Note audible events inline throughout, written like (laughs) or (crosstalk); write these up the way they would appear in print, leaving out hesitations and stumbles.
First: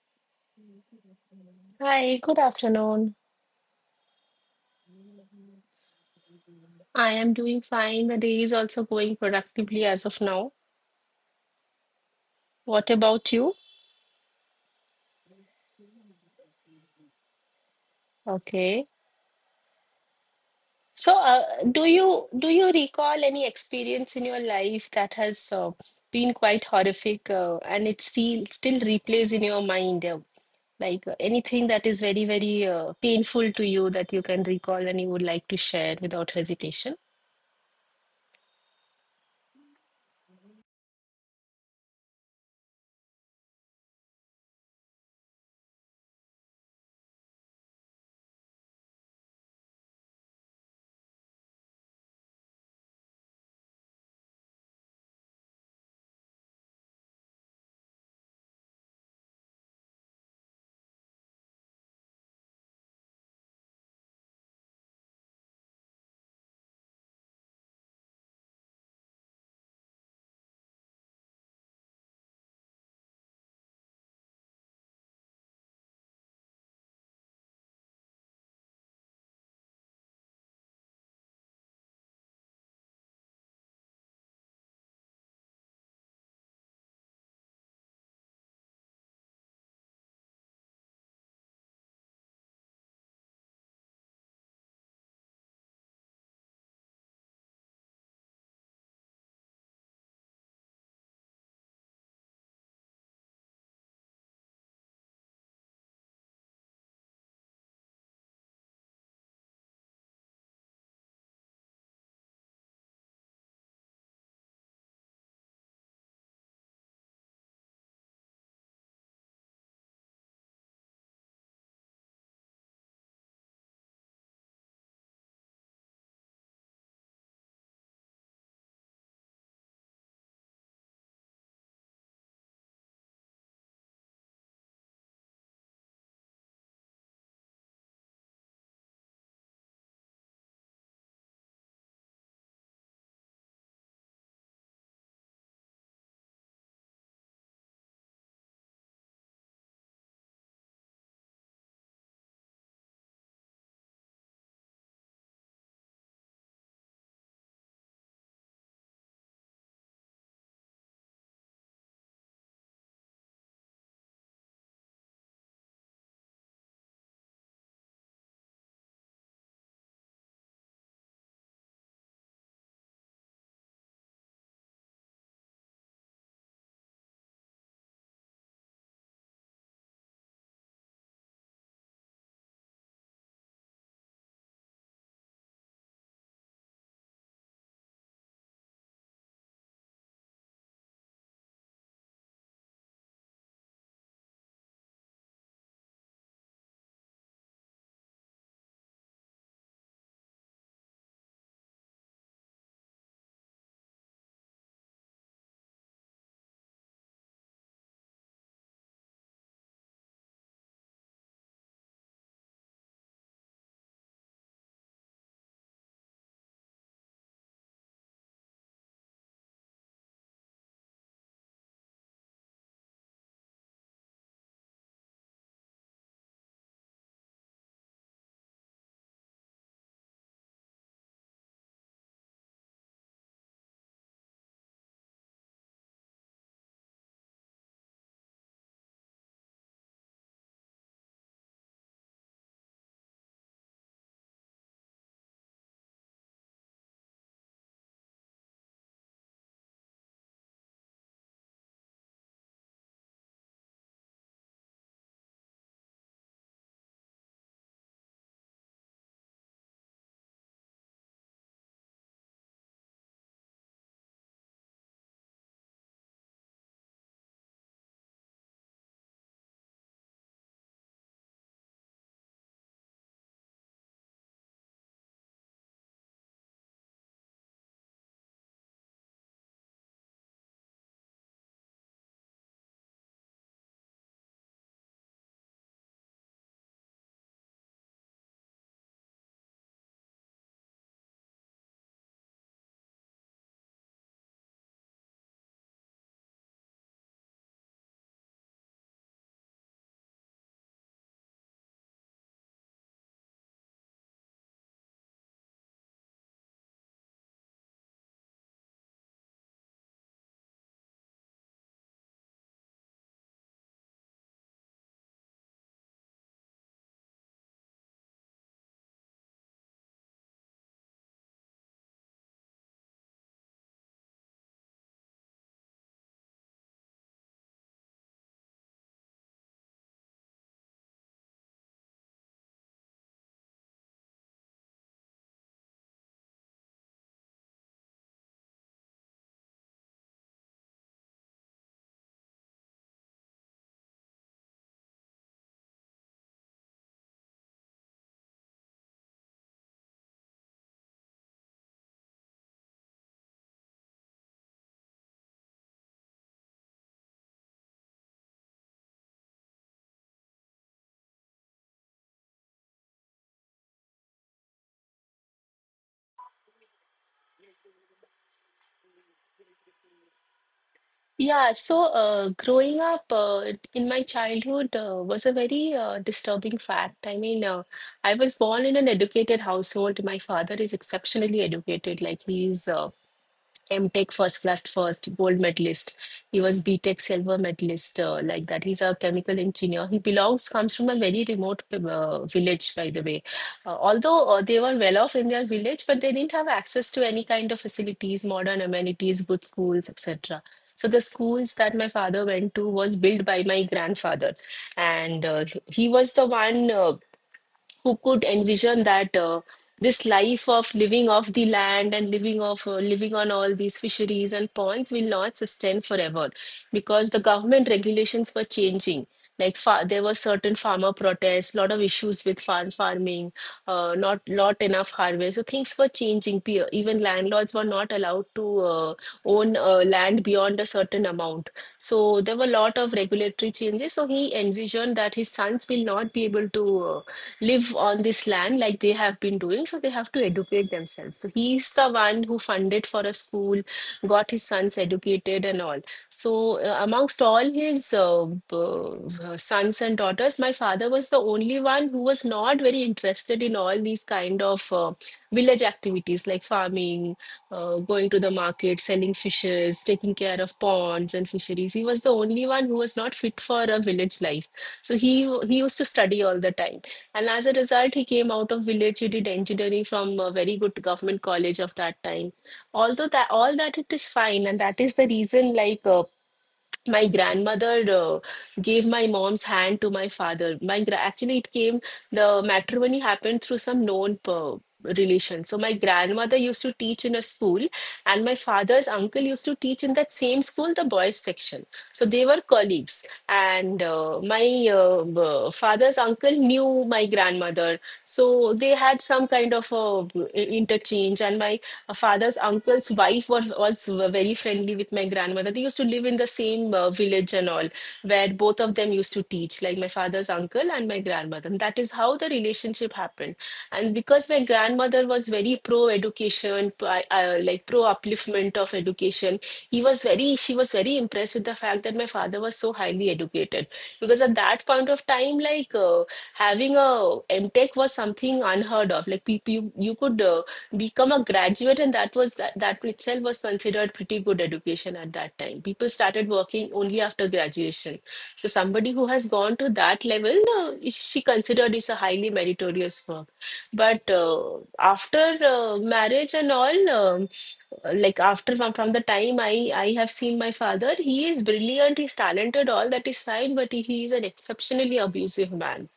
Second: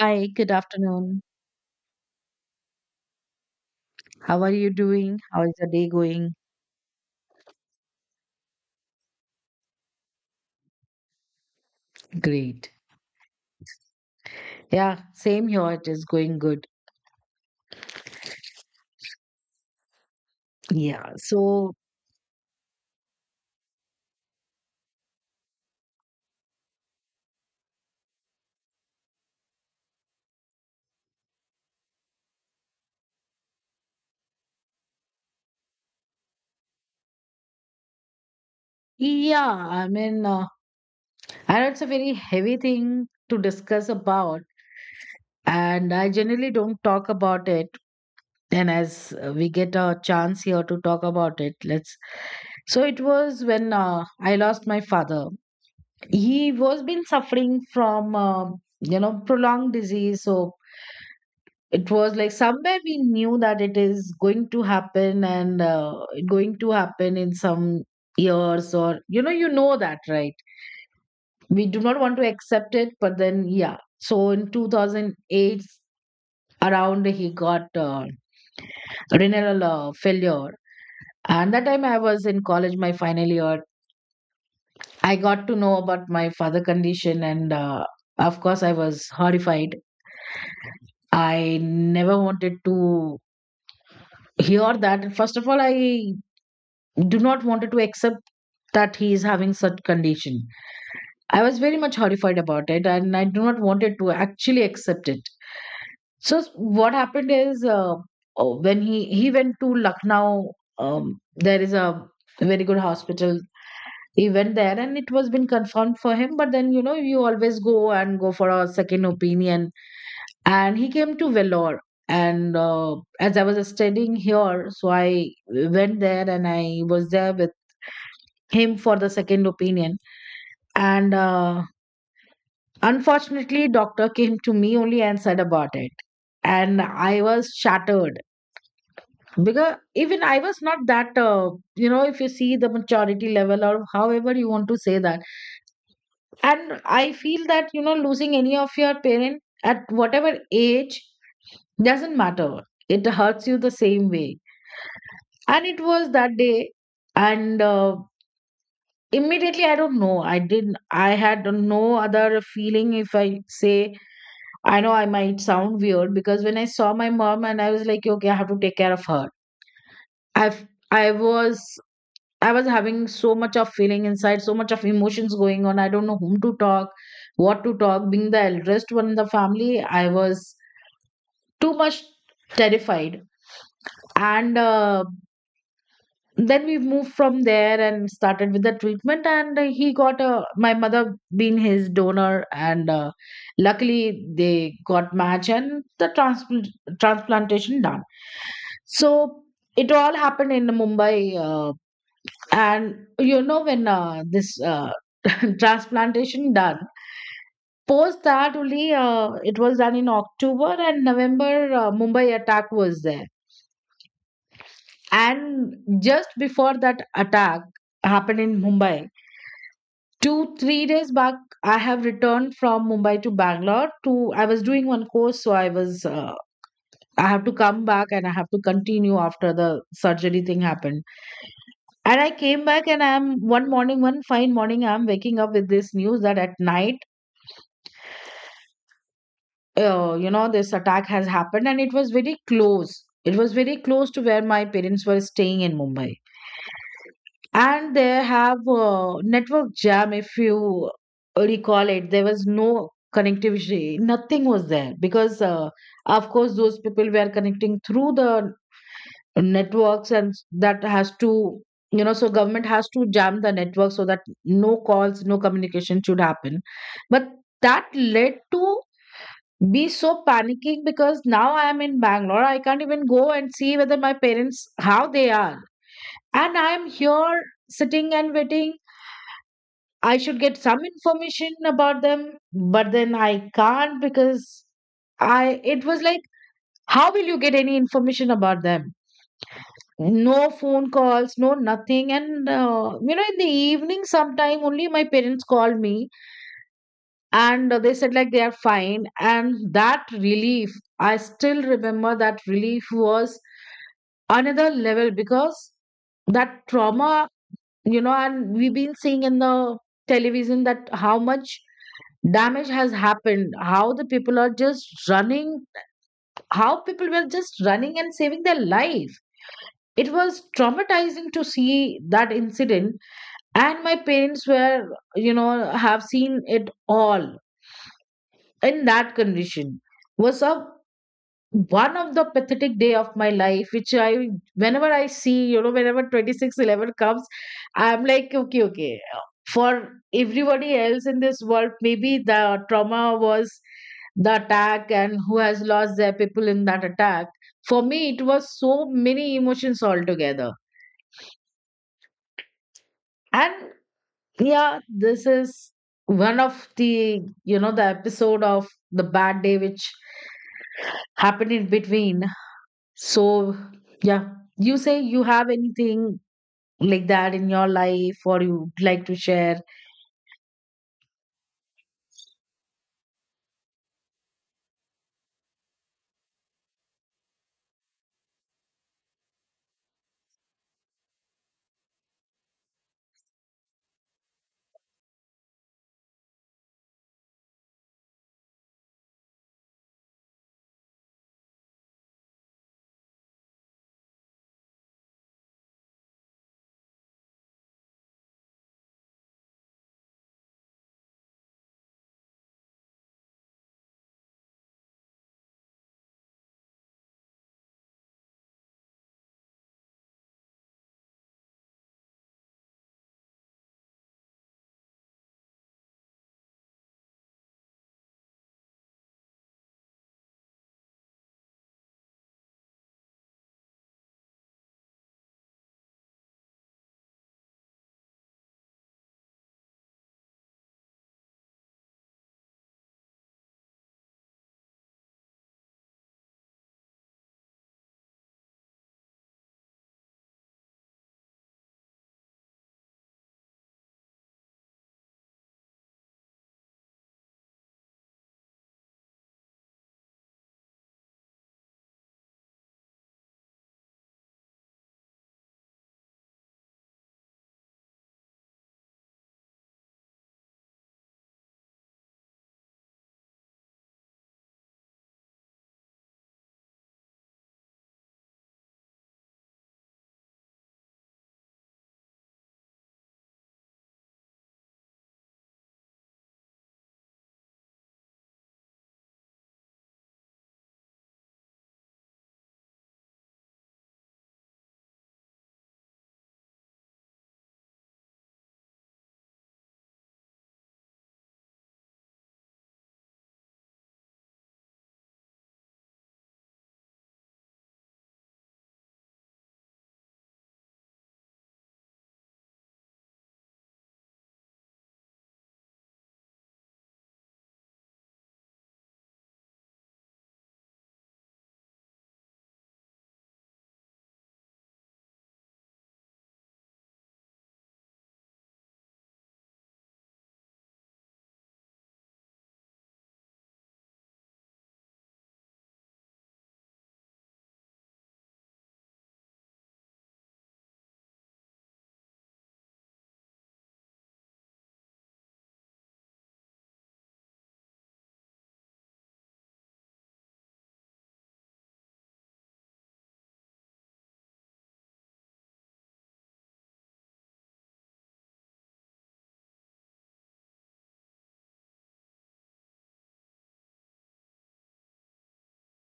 Hi, good afternoon. Hi, good afternoon. How are you doing? How is the day going? I am doing fine. The day is also going productively as of now. Great. What about you? Yeah, same here. It is going good. Okay. Yeah. So, uh, So, do you recall any experience in your life that has been quite horrific, and it still replays in your mind, like anything that is very, very painful to you that you can recall and you would like to share without hesitation? yeah, I mean, I know it's a very heavy thing to discuss about, and I generally don't talk about it. And as we get a chance here to talk about it, let's. So, it was when I lost my father. He was been suffering from, prolonged disease. So, it was like somewhere we knew that it is going to happen, and going to happen in some years, or you know that, right? We do not want to accept it, but then yeah, so in 2008 around he got renal failure. And that time I was in college, my final year. I got to know about my father condition, and of course I was horrified. I never wanted to hear that. First of all, I do not wanted to accept that he is having such condition. I was very much horrified about it, and I do not wanted to actually accept it. So what happened is, oh, when he went to Lucknow. There is a very good hospital. He went there and it was been confirmed for him, but then you know you always go and go for a second opinion. And he came to Vellore. And as I was studying here, so I went there and I was there with him for the second opinion. And unfortunately, doctor came to me only and said about it. And I was shattered because even I was not that, you know, if you see the maturity level or however you want to say that. And I feel that, you know, losing any of your parent at whatever age doesn't matter. It hurts you the same way. And it was that day. And immediately I don't know, I didn't, I had no other feeling if I say. I know I might sound weird, because when I saw my mom and I was like okay, I have to take care of her. I i was i was having so much of feeling inside, so much of emotions going on, I don't know whom to talk, what to talk, being the eldest one in the family. I was too much terrified. And then we moved from there and started with the treatment. And he got a, my mother being his donor. And luckily they got match, and the transplantation done. So it all happened in Mumbai. uh, and you know when this (laughs) transplantation done, post that only it was done in October and November. Mumbai attack was there. And just before that attack happened in Mumbai, two three days back, I have returned from Mumbai to Bangalore to, I was doing one course, so I was, I have to come back and I have to continue after the surgery thing happened. And I came back, and I'm, one morning, one fine morning I'm waking up with this news that at night, you know, this attack has happened. And it was very close, it was very close to where my parents were staying in Mumbai. And they have a network jam, if you recall it, there was no connectivity, nothing was there because of course those people were connecting through the networks and that has to, you know, so government has to jam the network so that no calls, no communication should happen. But that led to be so panicking because now I am in Bangalore, I can't even go and see whether my parents, how they are. And I am here sitting and waiting. I should get some information about them, but then I can't because I, it was like, how will you get any information about them? No phone calls, no nothing. And you know, in the evening sometime only my parents called me. And they said like they are fine, and that relief, I still remember that relief was another level. Because that trauma, you know, and we've been seeing in the television that how much damage has happened, how the people are just running, how people were just running and saving their life. It was traumatizing to see that incident. And my parents were, you know, have seen it all in that condition. Was up one of the pathetic day of my life, which I, whenever I see, you know, whenever 2611 comes, I'm like okay, okay. For everybody else in this world, maybe the trauma was the attack and who has lost their people in that attack. For me, it was so many emotions altogether. And yeah, this is one of the, you know, the episode of the bad day which happened in between. So, yeah, you say you have anything like that in your life or you'd like to share? Yeah, so growing up in my childhood was a very disturbing fact. I was born in an educated household. My father is exceptionally educated, like he's MTech first class first gold medalist. He was BTech silver medalist like that. He's a chemical engineer. He belongs comes from a very remote village, by the way. Although they were well off in their village, but they didn't have access to any kind of facilities, modern amenities, good schools, etc. So the schools that my father went to was built by my grandfather, and he was the one. Who could envision that this life of living off the land and living on all these fisheries and ponds will not sustain forever because the government regulations were changing like there were certain farmer protests, lot of issues with farming, not enough harvest, so things were changing. Even landlords were not allowed to uh, own land beyond a certain amount. So there were a lot of regulatory changes, so he envisioned that his sons will not be able to live on this land like they have been doing. So they have to educate themselves. So he's the one who funded for a school, got his sons educated and all. So amongst all his sons and daughters, my father was the only one who was not very interested in all these kind of village activities like farming, going to the market, selling fishes, taking care of ponds and fisheries. He was the only one who was not fit for a village life. So he used to study all the time. And as a result, he came out of village. He did engineering from a very good government college of that time. Although that all that it is fine, and that is the reason, like my grandmother gave my mom's hand to my father. Actually, it came the matrimony happened through some known relation. So my grandmother used to teach in a school, and my father's uncle used to teach in that same school, the boys section. So they were colleagues, and father's uncle knew my grandmother, so they had some kind of interchange. And my a father's uncle's wife was very friendly with my grandmother. They used to live in the same village and all, where both of them used to teach, like my father's uncle and my grandmother. And that is how the relationship happened. And because my grandmother was very pro education, like pro upliftment of education, she was very impressed with the fact that my father was so highly educated. Because at that point of time, having a MTech was something unheard of. Like you could become a graduate, and that was that. That itself was considered pretty good education. At that time people started working only after graduation, so somebody who has gone to that level she considered is a highly meritorious work. But after marriage and all, from the time I have seen my father, he is brilliant, he's talented, all that is fine, but he is an exceptionally abusive man.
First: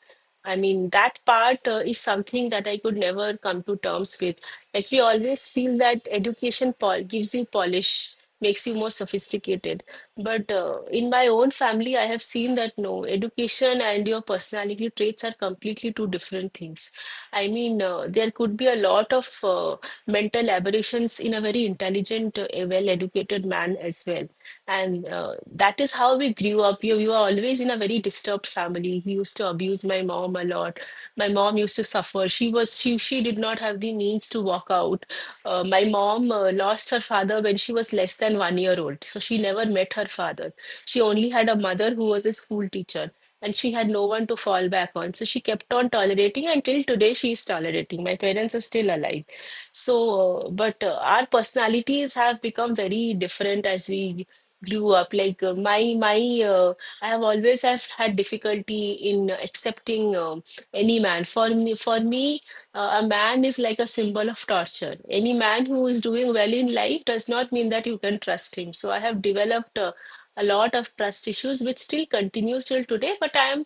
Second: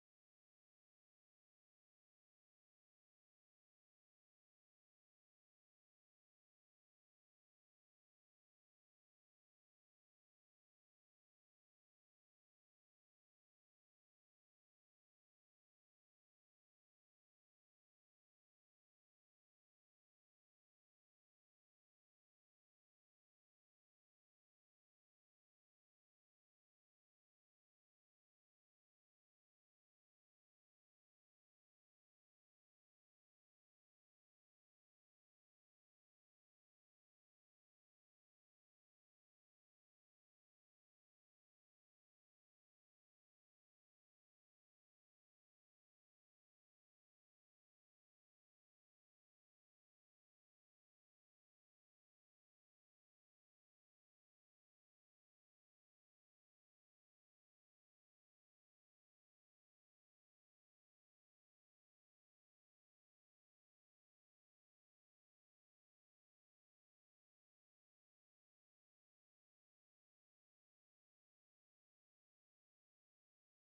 I mean, that part is something that I could never come to terms with. Like, we always feel that education pol gives you polish, makes you more sophisticated. But in my own family, I have seen that no, education and your personality traits are completely two different things. There could be a lot of mental aberrations in a very intelligent, well-educated man as well. And that is how we grew up. We were always in a very disturbed family. He used to abuse my mom a lot. My mom used to suffer. She was she did not have the means to walk out. My mom lost her father when she was less than 1 year old, so she never met her father. She only had a mother who was a school teacher, and she had no one to fall back on. So she kept on tolerating. Until today she is tolerating. My parents are still alive. So, but our personalities have become very different as we grew up. Like uh, my my uh, i have always have had difficulty in accepting any man. For me a man is like a symbol of torture. Any man who is doing well in life does not mean that you can trust him. So I have developed a lot of trust issues which still continues till today, but I am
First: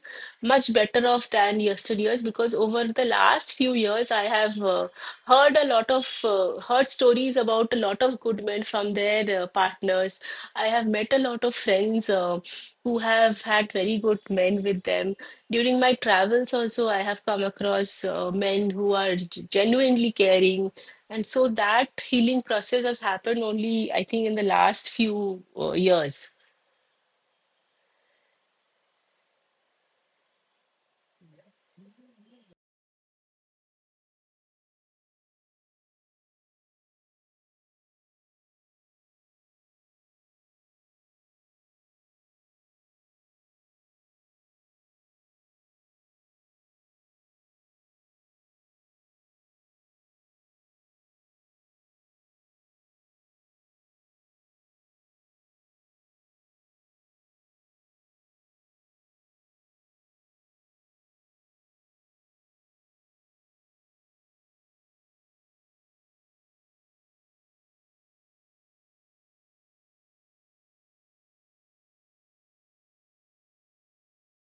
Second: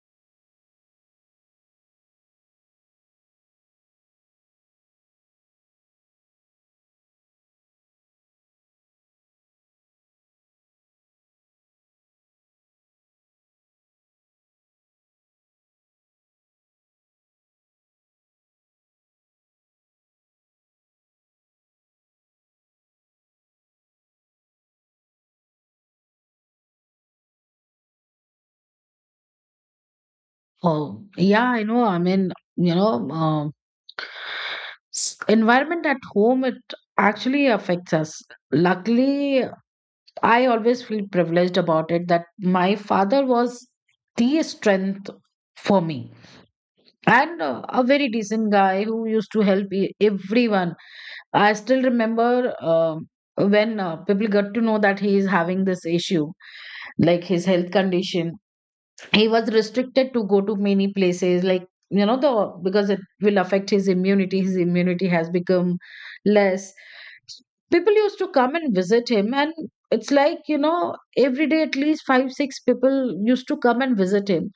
much better off than yesteryears, because over the last few years I have heard stories about a lot of good men from their partners. I have met a lot of friends who have had very good men with them. During my travels, also, I have come across men who are genuinely caring. And so that healing process has happened only, I think, in the last few years. Oh, yeah, I know. I mean, you know, environment at home, it actually affects us. Luckily, I always feel privileged about it that my father was the strength for me. And a very decent guy who used to help everyone. I still remember, um, when people got to know that he is having this issue, like his health condition, he was restricted to go to many places, like, you know, the, because it will affect his immunity, his immunity has become less. People used to come and visit him. And it's like, you know, every day at least five six people used to come and visit him.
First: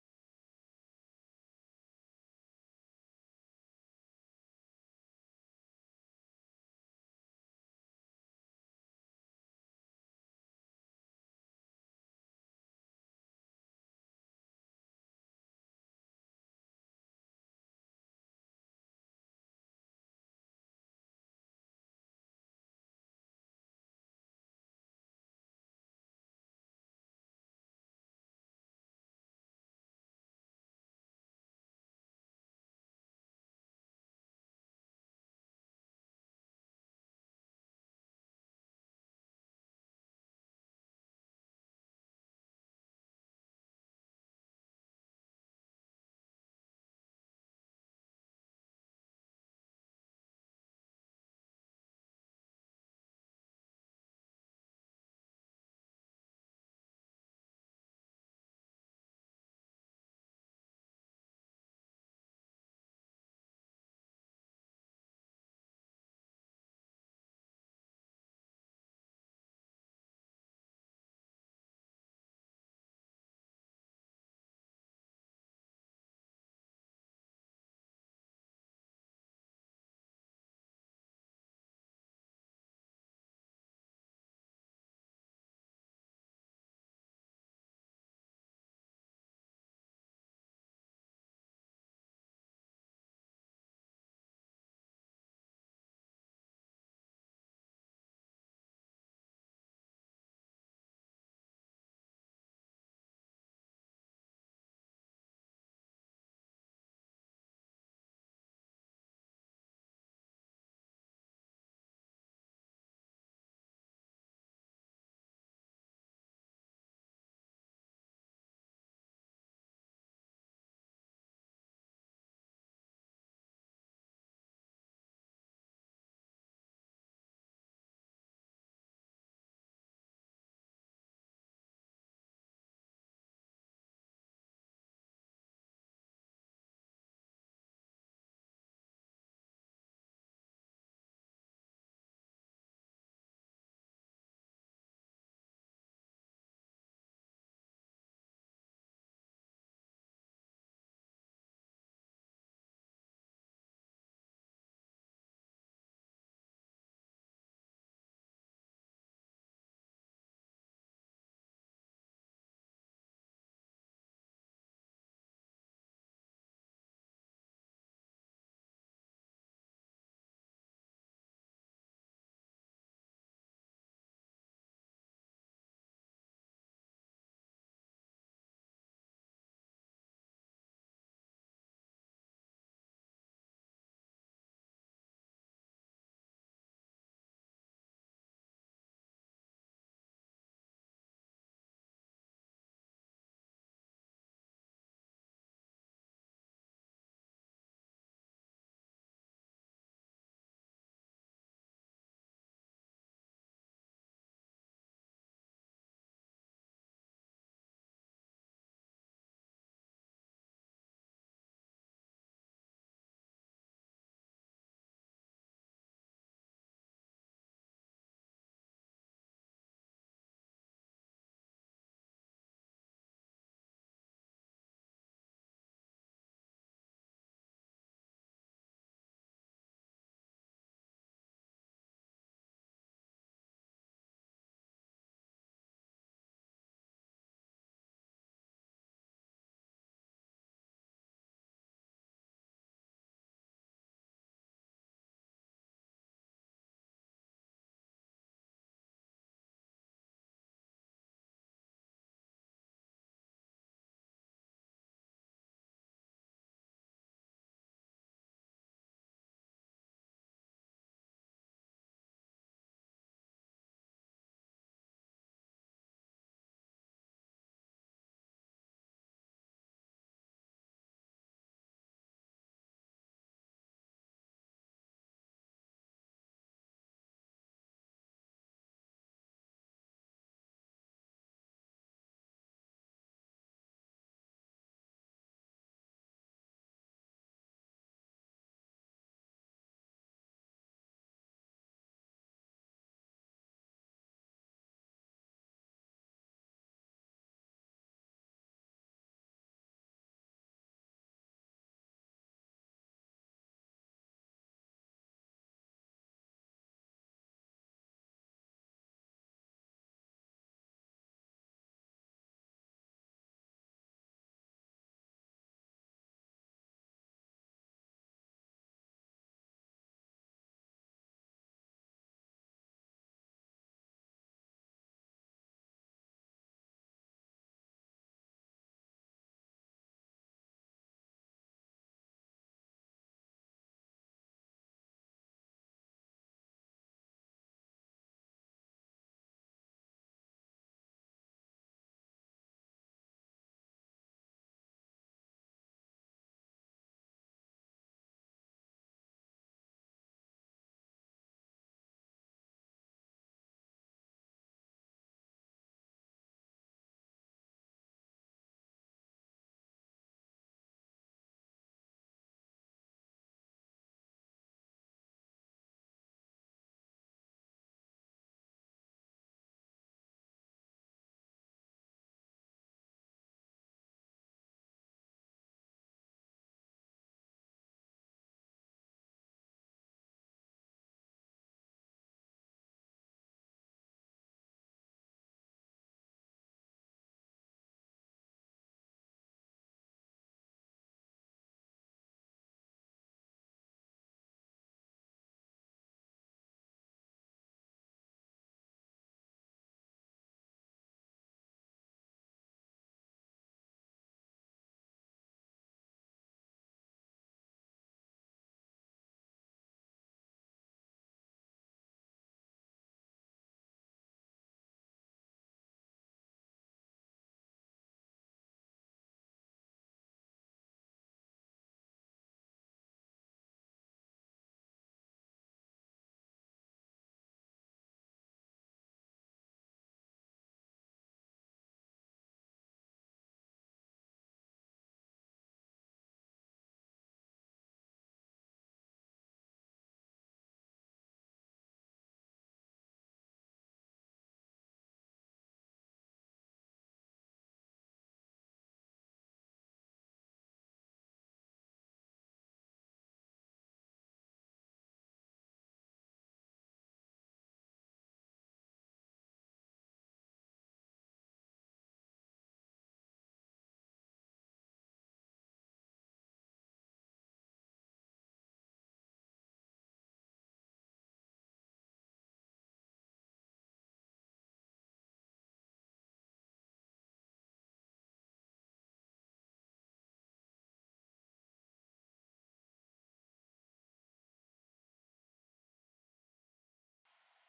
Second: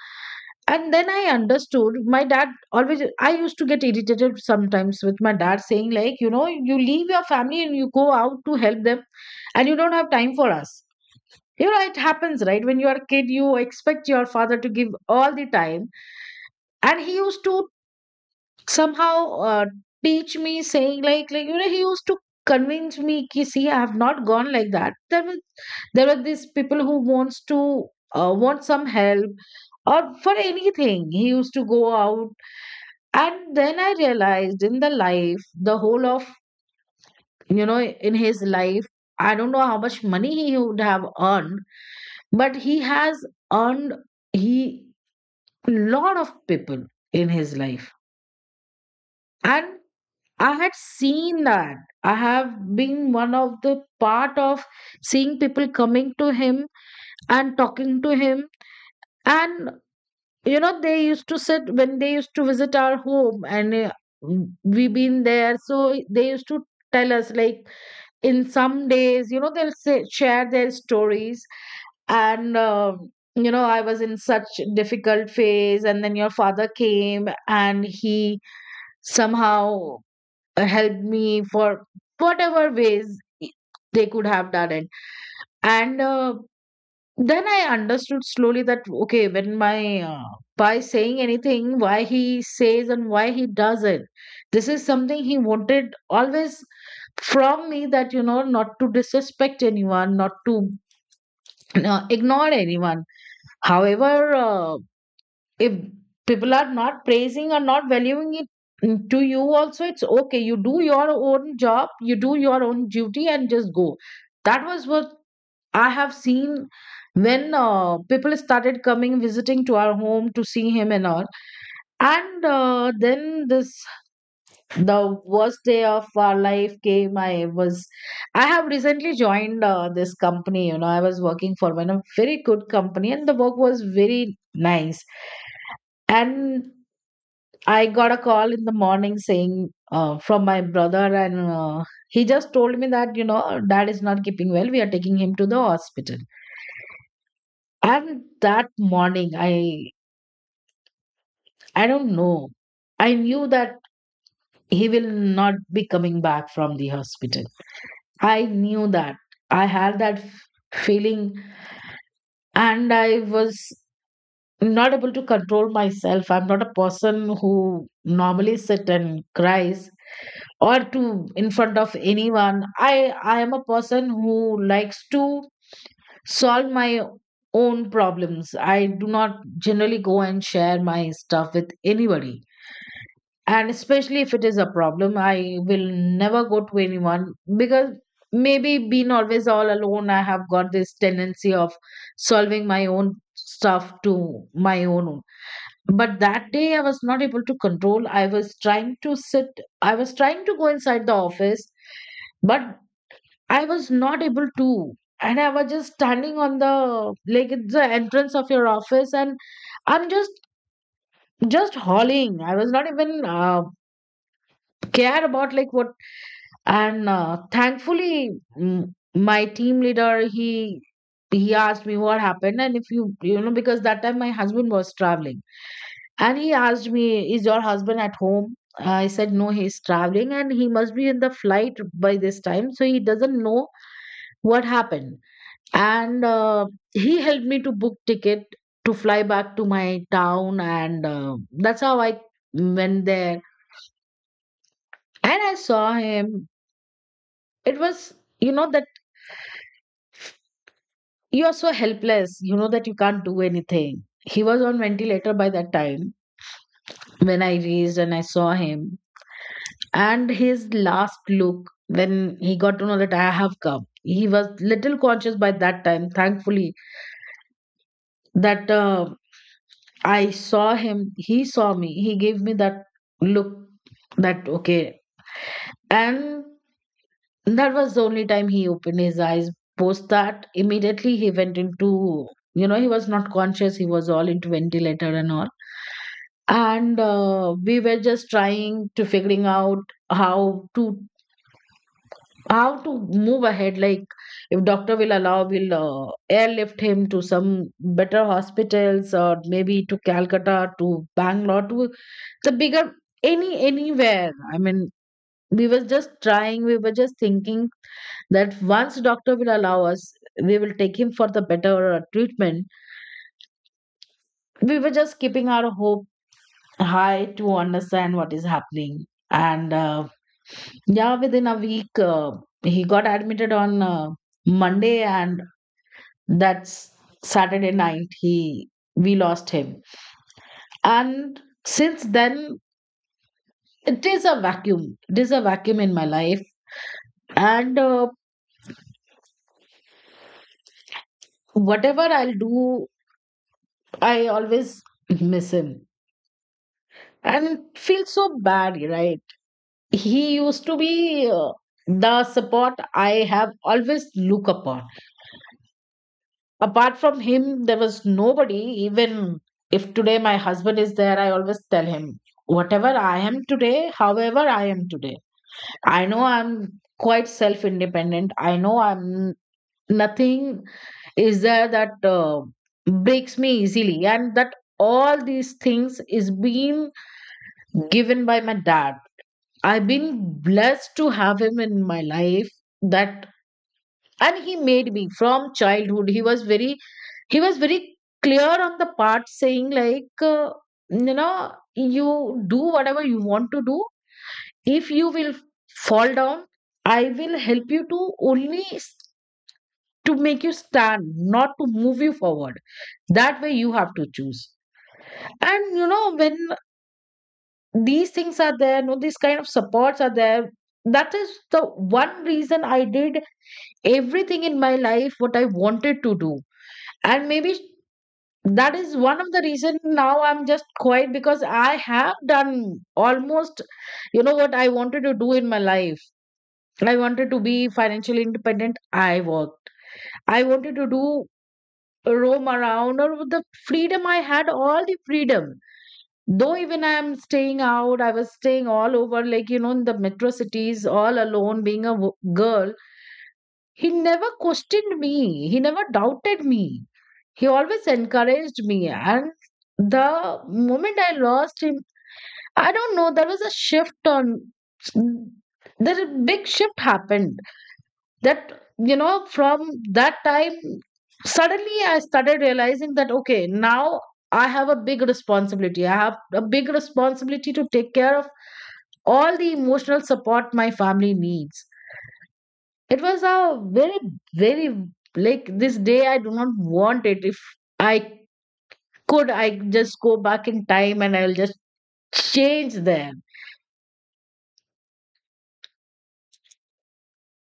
And then I understood my dad always, I used to get irritated sometimes with my dad saying like, you know, you leave your family and you go out to help them and you don't have time for us. You know, it happens, right? When you are a kid you expect your father to give all the time. And he used to somehow, uh, teach me, saying like, you know he used to convince me ki, see, I have not gone like that. There was, there were these people who wants to, want some help, or for anything he used to go out. And then I realized in the life, the whole of, you know, in his life, I don't know how much money he would have earned, but he has earned, he, lot of people in his life. And I had seen that. I have been one of the part of seeing people coming to him and talking to him. And you know, they used to sit when they used to visit our home. And we been there, so they used to tell us like, in some days, you know, they'll say, share their stories. And you know, I was in such difficult phase, and then your father came and he somehow helped me for whatever ways they could have done it. And then I understood slowly that okay, when my, by saying anything, why he says and why he doesn't. This is something he wanted always from me, that you know not to disrespect anyone, not to ignore anyone. However, if people are not praising or not valuing it, mm, to you also it's okay. You do your own job, you do your own duty and just go. That was what I have seen when people started coming visiting to our home to see him and all. And then this, the worst day of our life came. I was, I have recently joined this company. You know, I was working for one a very good company, and the work was very nice. And I got a call in the morning saying, from my brother. And he just told me that, you know, dad is not keeping well. We are taking him to the hospital. And that morning, I don't know. I knew that he will not be coming back from the hospital. I knew that. I had that feeling. And I was not able to control myself. I'm not a person who normally sit and cries, or to, in front of anyone. I am a person who likes to solve my own problems. I do not generally go and share my stuff with anybody. And especially if it is a problem, I will never go to anyone because maybe being always all alone, I have got this tendency of solving my own stuff to my own. But that day I was not able to control. I was trying to sit, I was trying to go inside the office, but I was not able to. And I was just standing on the, like it's the entrance of your office, and I'm just hauling. I was not even care about like what. And thankfully, my team leader, he asked me what happened and if you you know, because that time my husband was traveling. And he asked me, is your husband at home? I said, no, he's traveling and he must be in the flight by this time, so he doesn't know what happened. And he helped me to book ticket to fly back to my town. And that's how I went there and I saw him. It was, you know, the, you are so helpless, you know, that you can't do anything. He was on ventilator by that time when I reached and I saw him. And his last look, when he got to know that I have come, he was little conscious by that time, thankfully. That I saw him, he saw me, he gave me that look, that okay. And that was the only time he opened his eyes. Post that, immediately he went into, you know, he was not conscious, he was all into ventilator and all. And we were just trying to figuring out how to how to move ahead, like if doctor will allow, we'll airlift him to some better hospitals, or maybe to Calcutta, to Bangalore, to the bigger, anywhere, I mean. We were just trying, we were just thinking that once doctor will allow us, we will take him for the better treatment. We were just keeping our hope high to understand what is happening. And yeah, within a week, he got admitted on Monday, and that's Saturday night. He, we lost him, and since then it is a vacuum. It is a vacuum in my life. And whatever I'll do, I always miss him and feel so bad, right? He used to be the support I have always look upon. Apart from him there was nobody. Even if today my husband is there, I always tell him, whatever I am today, however I am today, I know I'm quite self independent, I know I'm nothing is there that breaks me easily. And that all these things is being given by my dad. I've been blessed to have him in my life. That, and he made me, from childhood he was very, he was very clear on the part saying like, you know, you do whatever you want to do. If you will fall down, I will help you to, only s- to make you stand, not to move you forward. That way you have to choose. And you know, when these things are there, no, these kind of supports are there, that is the one reason I did everything in my life what I wanted to do. And maybe that is one of the reason now I'm just quiet, because I have done almost, you know, what I wanted to do in my life. I wanted to be financially independent, I worked. I wanted to do roam around or with the freedom, I had all the freedom. Though even I am staying out, I was staying all over, like, you know, in the metro cities all alone, being a girl. He never questioned me. He never doubted me. He always encouraged me. And the moment I lost him, I don't know, there was a shift on, mm, there a big shift happened. That, you know, from that time, suddenly I started realizing that, okay, now I have a big responsibility. I have a big responsibility to take care of all the emotional support my family needs. It was a very, very, like, this day I do not want it. If I could, I just go back in time and I'll just change them.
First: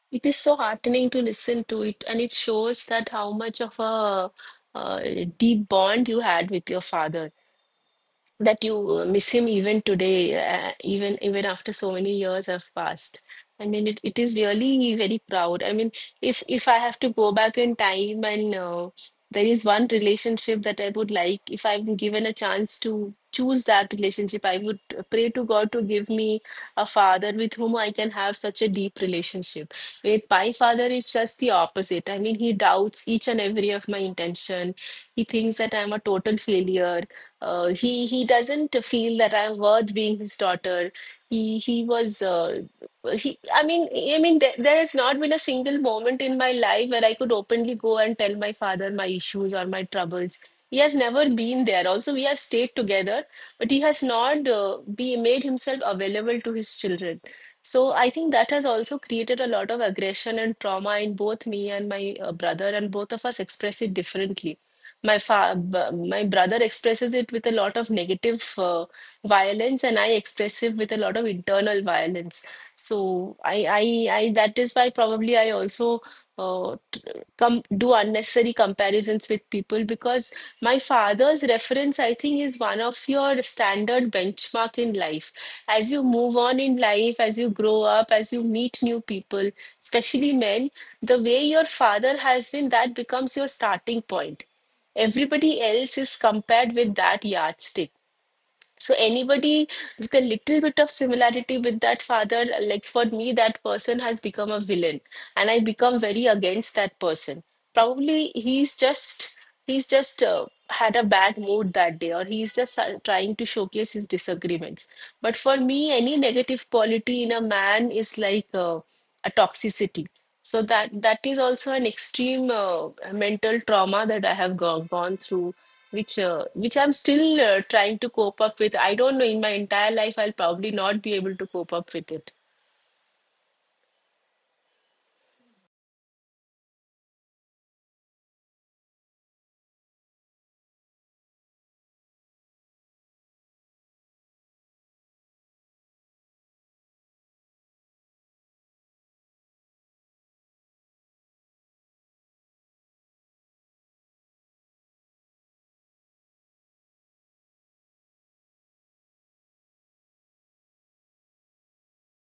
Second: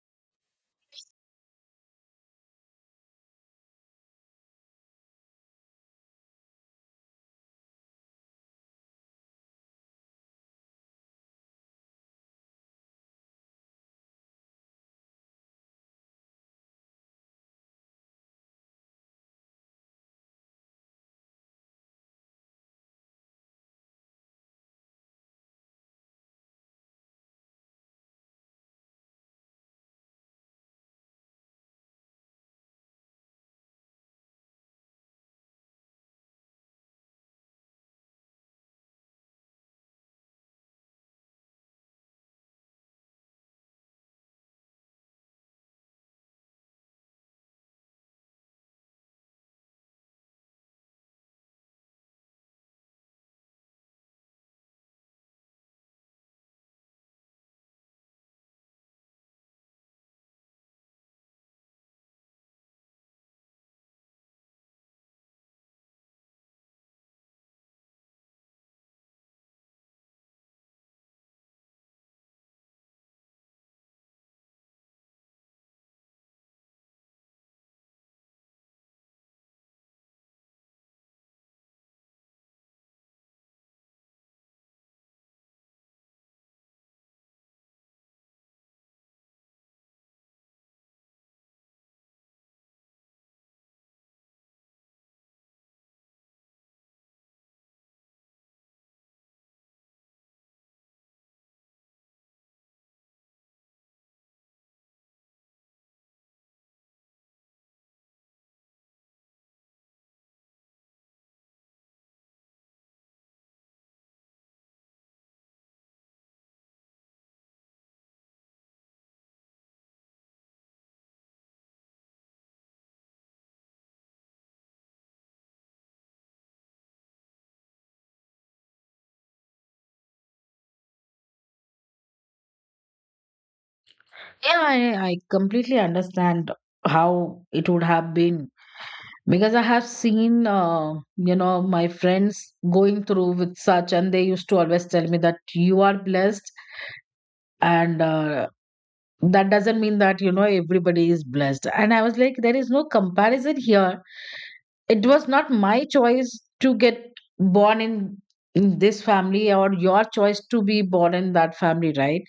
It is so heartening to listen to it, and it shows that how much of a uh, deep bond you had with your father, that you miss him even today, even after so many years have passed. I mean, it is really very proud. I mean, if I have to go back in time and there is one relationship that I would like, if I'm given a chance to choose that relationship, I would pray to God to give me a father with whom I can have such a deep relationship. With my father is just the opposite. I mean, he doubts each and every of my intention. He thinks that I'm a total failure. He doesn't feel that I'm worth being his daughter. He was he. I mean, there has not been a single moment in my life where I could openly go and tell my father my issues or my troubles. He has never been there. Also, we have stayed together, but he has not be made himself available to his children. So I think that has also created a lot of aggression and trauma in both me and my brother, and both of us express it differently. My fa b- my brother expresses it with a lot of negative violence, and I express it with a lot of internal violence. So I that is why probably I also uh, com do unnecessary comparisons with people, because my father's reference, I think, is one of your standard benchmark in life. As you move on in life, as you grow up, as you meet new people, especially men, the way your father has been, that becomes your starting point. Everybody else is compared with that yardstick, so anybody with a little bit of similarity with that father, like for me, that person has become a villain, and I become very against that person. Probably he's just had a bad mood that day, or he's just trying to showcase his disagreements. But for me any negative quality in a man is like a toxicity. So that is also an extreme mental trauma that I have gone through, which I'm still trying to cope up with. I don't know, in my entire life I'll probably not be able to cope up with it. Yeah, I completely understand how it would have been, because I have seen, you know, my friends going through with such, and they used to always tell me that you are blessed. And that doesn't mean that, you know, everybody is blessed. And I was like, there is no comparison here. It was not my choice to get born in this family, or your choice to be born in that family, right?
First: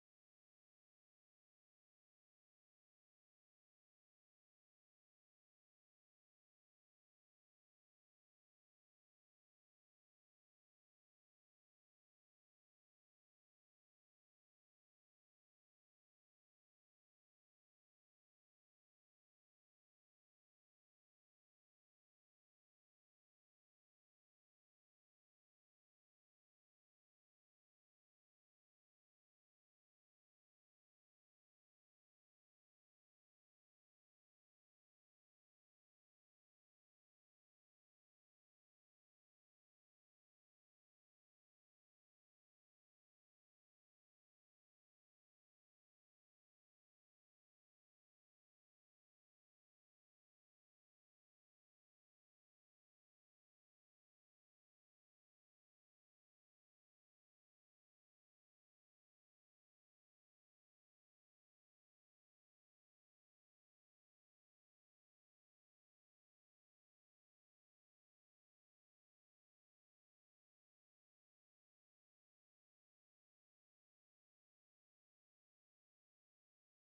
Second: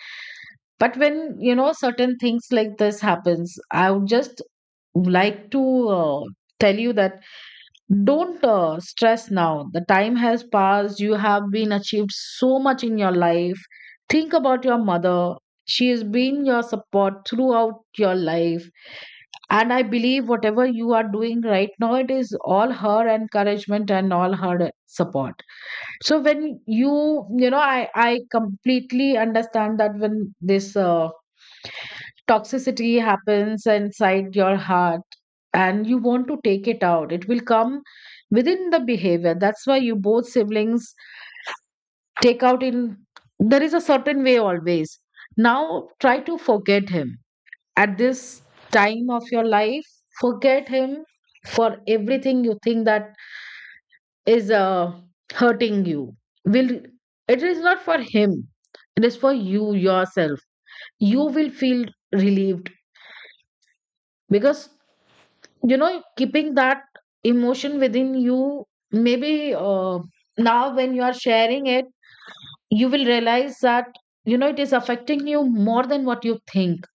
But when you know certain things like this happens, I would just like to uh, tell you that, don't stress now. The time has passed, you have been achieved so much in your life. Think about your mother, she has been your support throughout your life. And I believe whatever you are doing right now, it is all her encouragement and all her support. So when you know, I completely understand that when this toxicity happens inside your heart and you want to take it out, it will come within the behavior. That's why you both siblings take out in there is a certain way always. Now try to forget him at this time of your life. Forget him. For everything you think that is hurting you, will, it is not for him, it is for you yourself. You will feel relieved. Because, you know, keeping that emotion within you, maybe now when you are sharing it, you will realize that, you know, it is affecting you more than what you think.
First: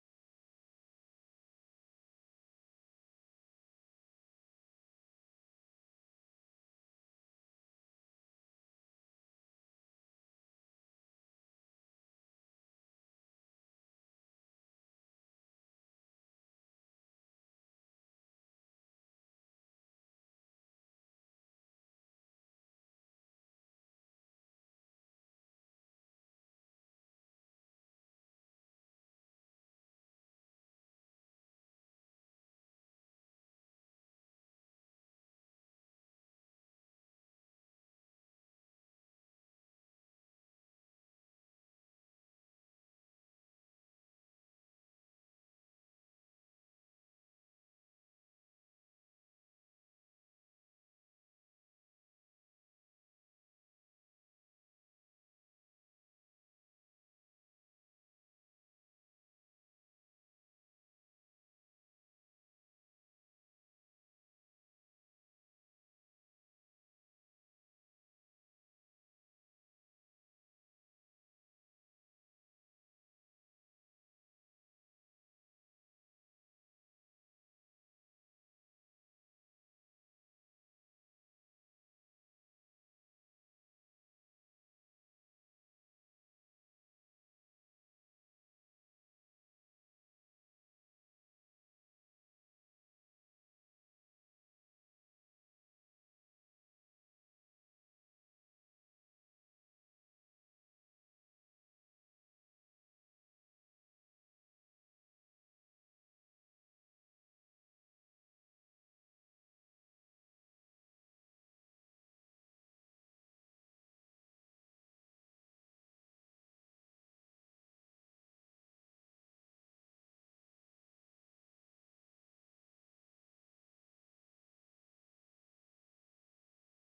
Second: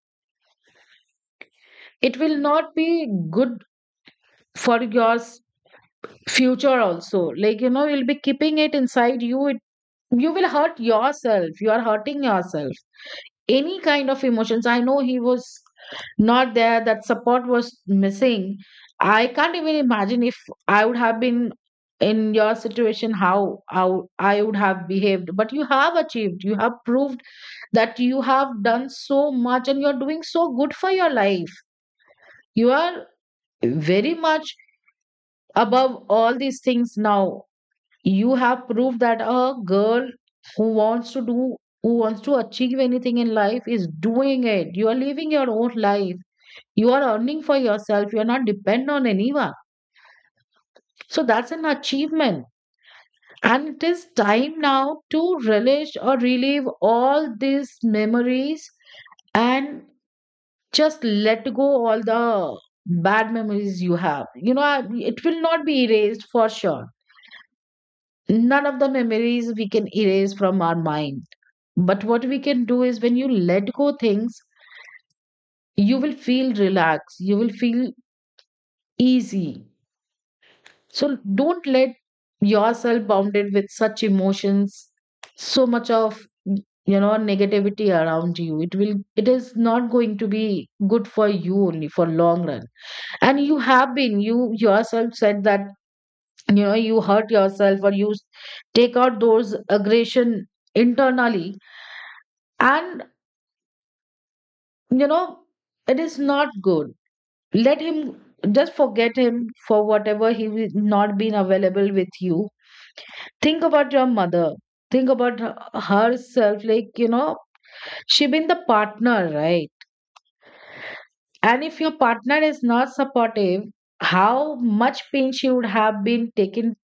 It will not be good for yours future also. Like, you know, you'll be keeping it inside you, it, you will hurt yourself, you are hurting yourself. Any kind of emotions, I know he was not there, that support was missing. I can't even imagine if I would have been in your situation, how I would have behaved. But you have achieved, you have proved that you have done so much and you're doing so good for your life. You are very much above all these things now. You have proved that a girl who wants to do, who wants to achieve anything in life, is doing it. You are living your own life, you are earning for yourself, you are not dependent on anyone. So that's an achievement. And it is time now to relish or relive all these memories. And just let go all the bad memories you have. You know, it will not be erased for sure. None of the memories we can erase from our mind. But what we can do is when you let go things, you will feel relaxed, you will feel easy. So don't let yourself bounded with such emotions, so much of, you know, negativity around you. It will, it is not going to be good for you only for long run. And you have been, you yourself said that, you know, you hurt yourself, or you take out those aggression internally. And, you know, it is not good. Let him, just forget him, for whatever he will not been available with you. Think about your mother. Think about herself, like, you know, she been the partner, right? And if your partner is not supportive, how much pain she would have been taken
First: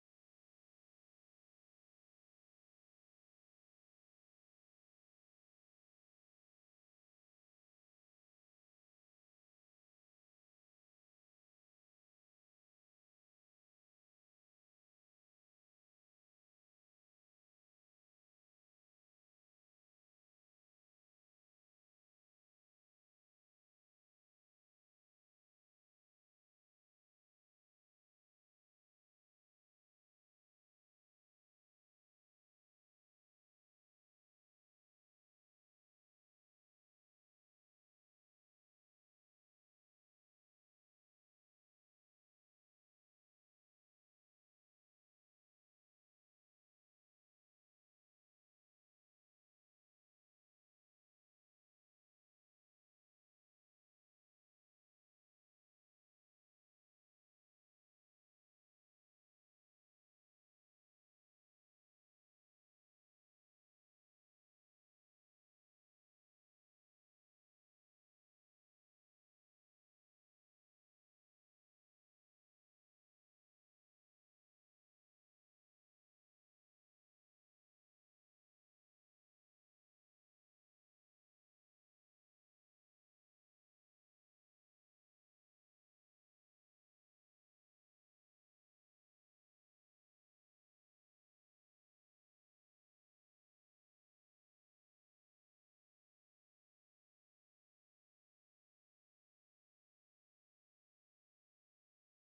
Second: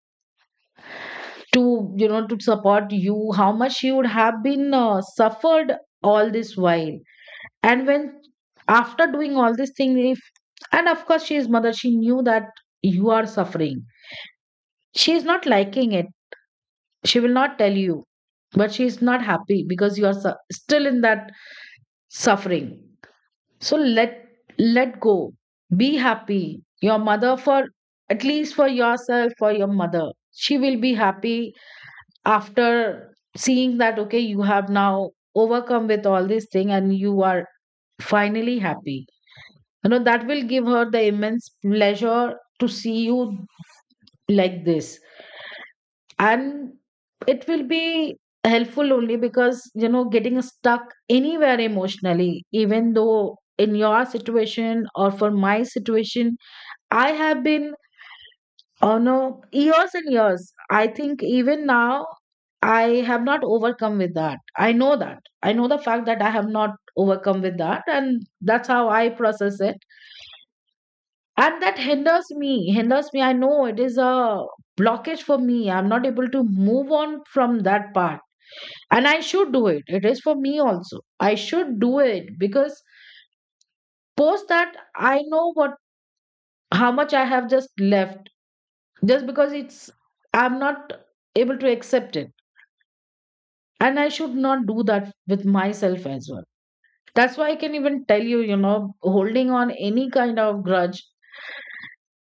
to, you know, to support you, how much she would have been suffered all this while. And when after doing all these things, if, and of course she is mother, she knew that you are suffering. She is not liking it, she will not tell you. But she is not happy because you are still in that suffering. So let, let go, be happy. Your mother, for at least for yourself, for your mother, she will be happy after seeing that, okay, you have now overcome with all this thing and you are finally happy. You know, that will give her the immense pleasure to see you like this. And it will be helpful only. Because, you know, getting stuck anywhere emotionally, even though in your situation or for my situation, I have been, oh no, years and years, I think even now I have not overcome with that. I know that, I know the fact that I have not overcome with that, and that's how I process it. And that hinders me, hinders me. I know it is a blockage for me, I'm not able to move on from that part. And I should do it, it is for me also, I should do it. Because post that, I know what, how much I have just left, just because it's, I'm not able to accept it. And I should not do that with myself as well. That's why I can even tell you, you know, holding on any kind of grudge.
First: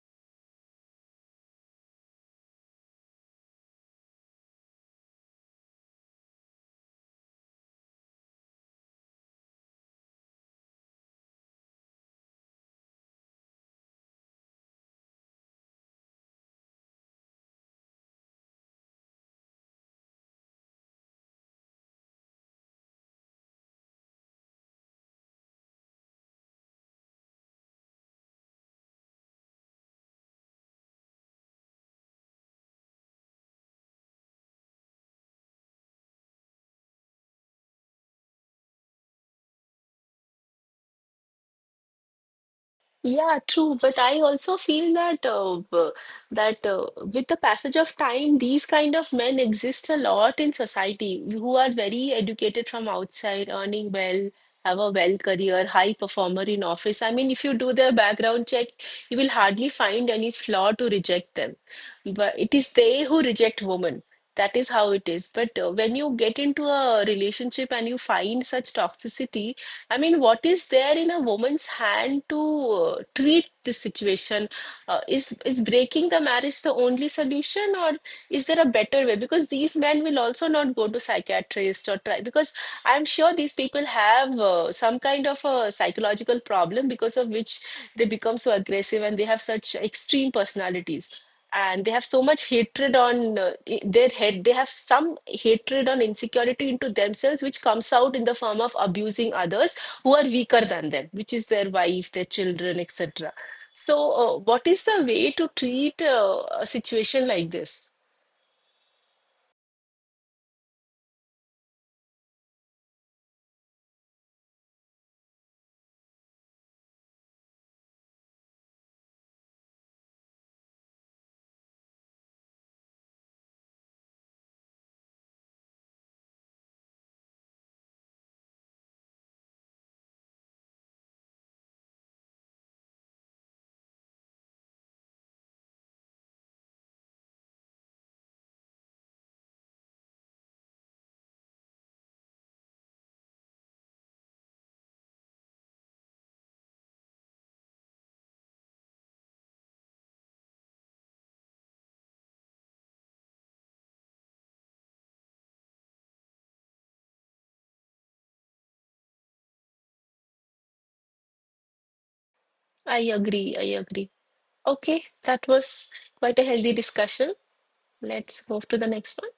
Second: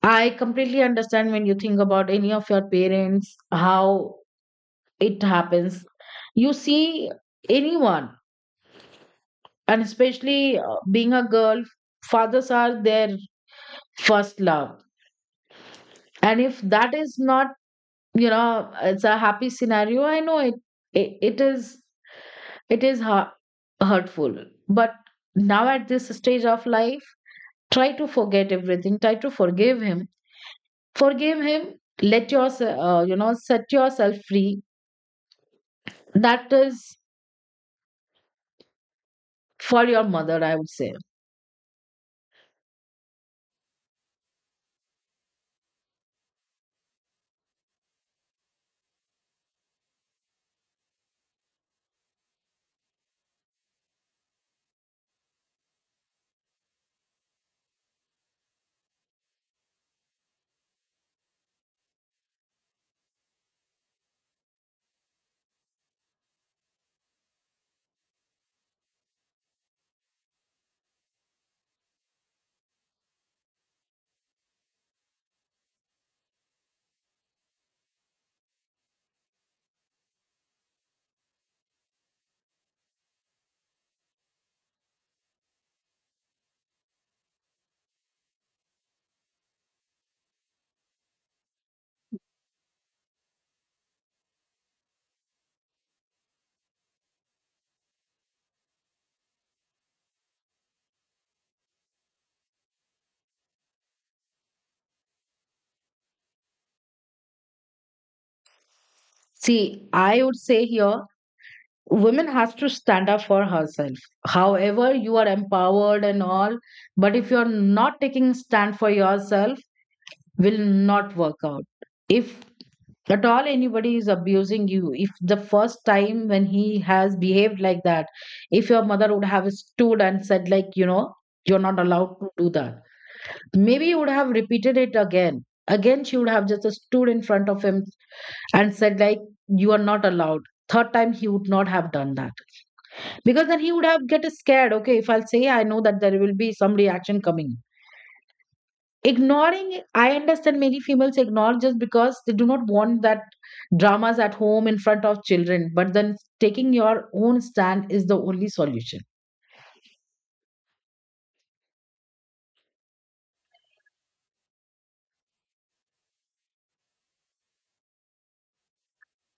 I completely understand when you think about any of your parents, how it happens. You see anyone, and especially being a girl, fathers are their first love. And if that is not, you know, it's a happy scenario, I know it. It is, it is hurtful. But now at this stage of life, try to forget everything, try to forgive him. Forgive him. Let yourself, you know, set yourself free. That is for your mother, I would say. Yeah, true. But I also feel that with the passage of time, these kind of men exist a lot in society, who are very educated from outside, earning well, have a well career, high performer in office. I mean, if you do their background check, you will hardly find any flaw to reject them. But it is they who reject women. That is how it is. But when you get into a relationship and you find such toxicity, I mean, what is there in a woman's hand to treat this situation? Is breaking the marriage the only solution, or is there a better way? Because these men will also not go to psychiatrist or try. Because I'm sure these people have some kind of a psychological problem because of which they become so aggressive and they have such extreme personalities. And they have so much hatred on their head. They have some hatred on insecurity into themselves, which comes out in the form of abusing others who are weaker than them, which is their wife, their children, etc. So, what is the way to treat a situation like this? See, I would say here, women has to stand up for herself. However you are empowered and all, but if you are not taking stand for yourself, will not work out. If at all anybody is abusing you, if the first time when he has behaved like that, if your mother would have stood and said like, you know, you're not allowed to do that, maybe you would have repeated it again again, she would have just stood in front of him and said like, you are not allowed. Third time he would not have done that. Because then he would have get scared. Okay, if I'll say, I know that there will be some reaction coming. Ignoring, I understand many females ignore just because they do not want that dramas at home in front of children. But then taking your own stand is the only solution. I agree. I agree. Okay, that was quite a healthy discussion. Let's move to the next one.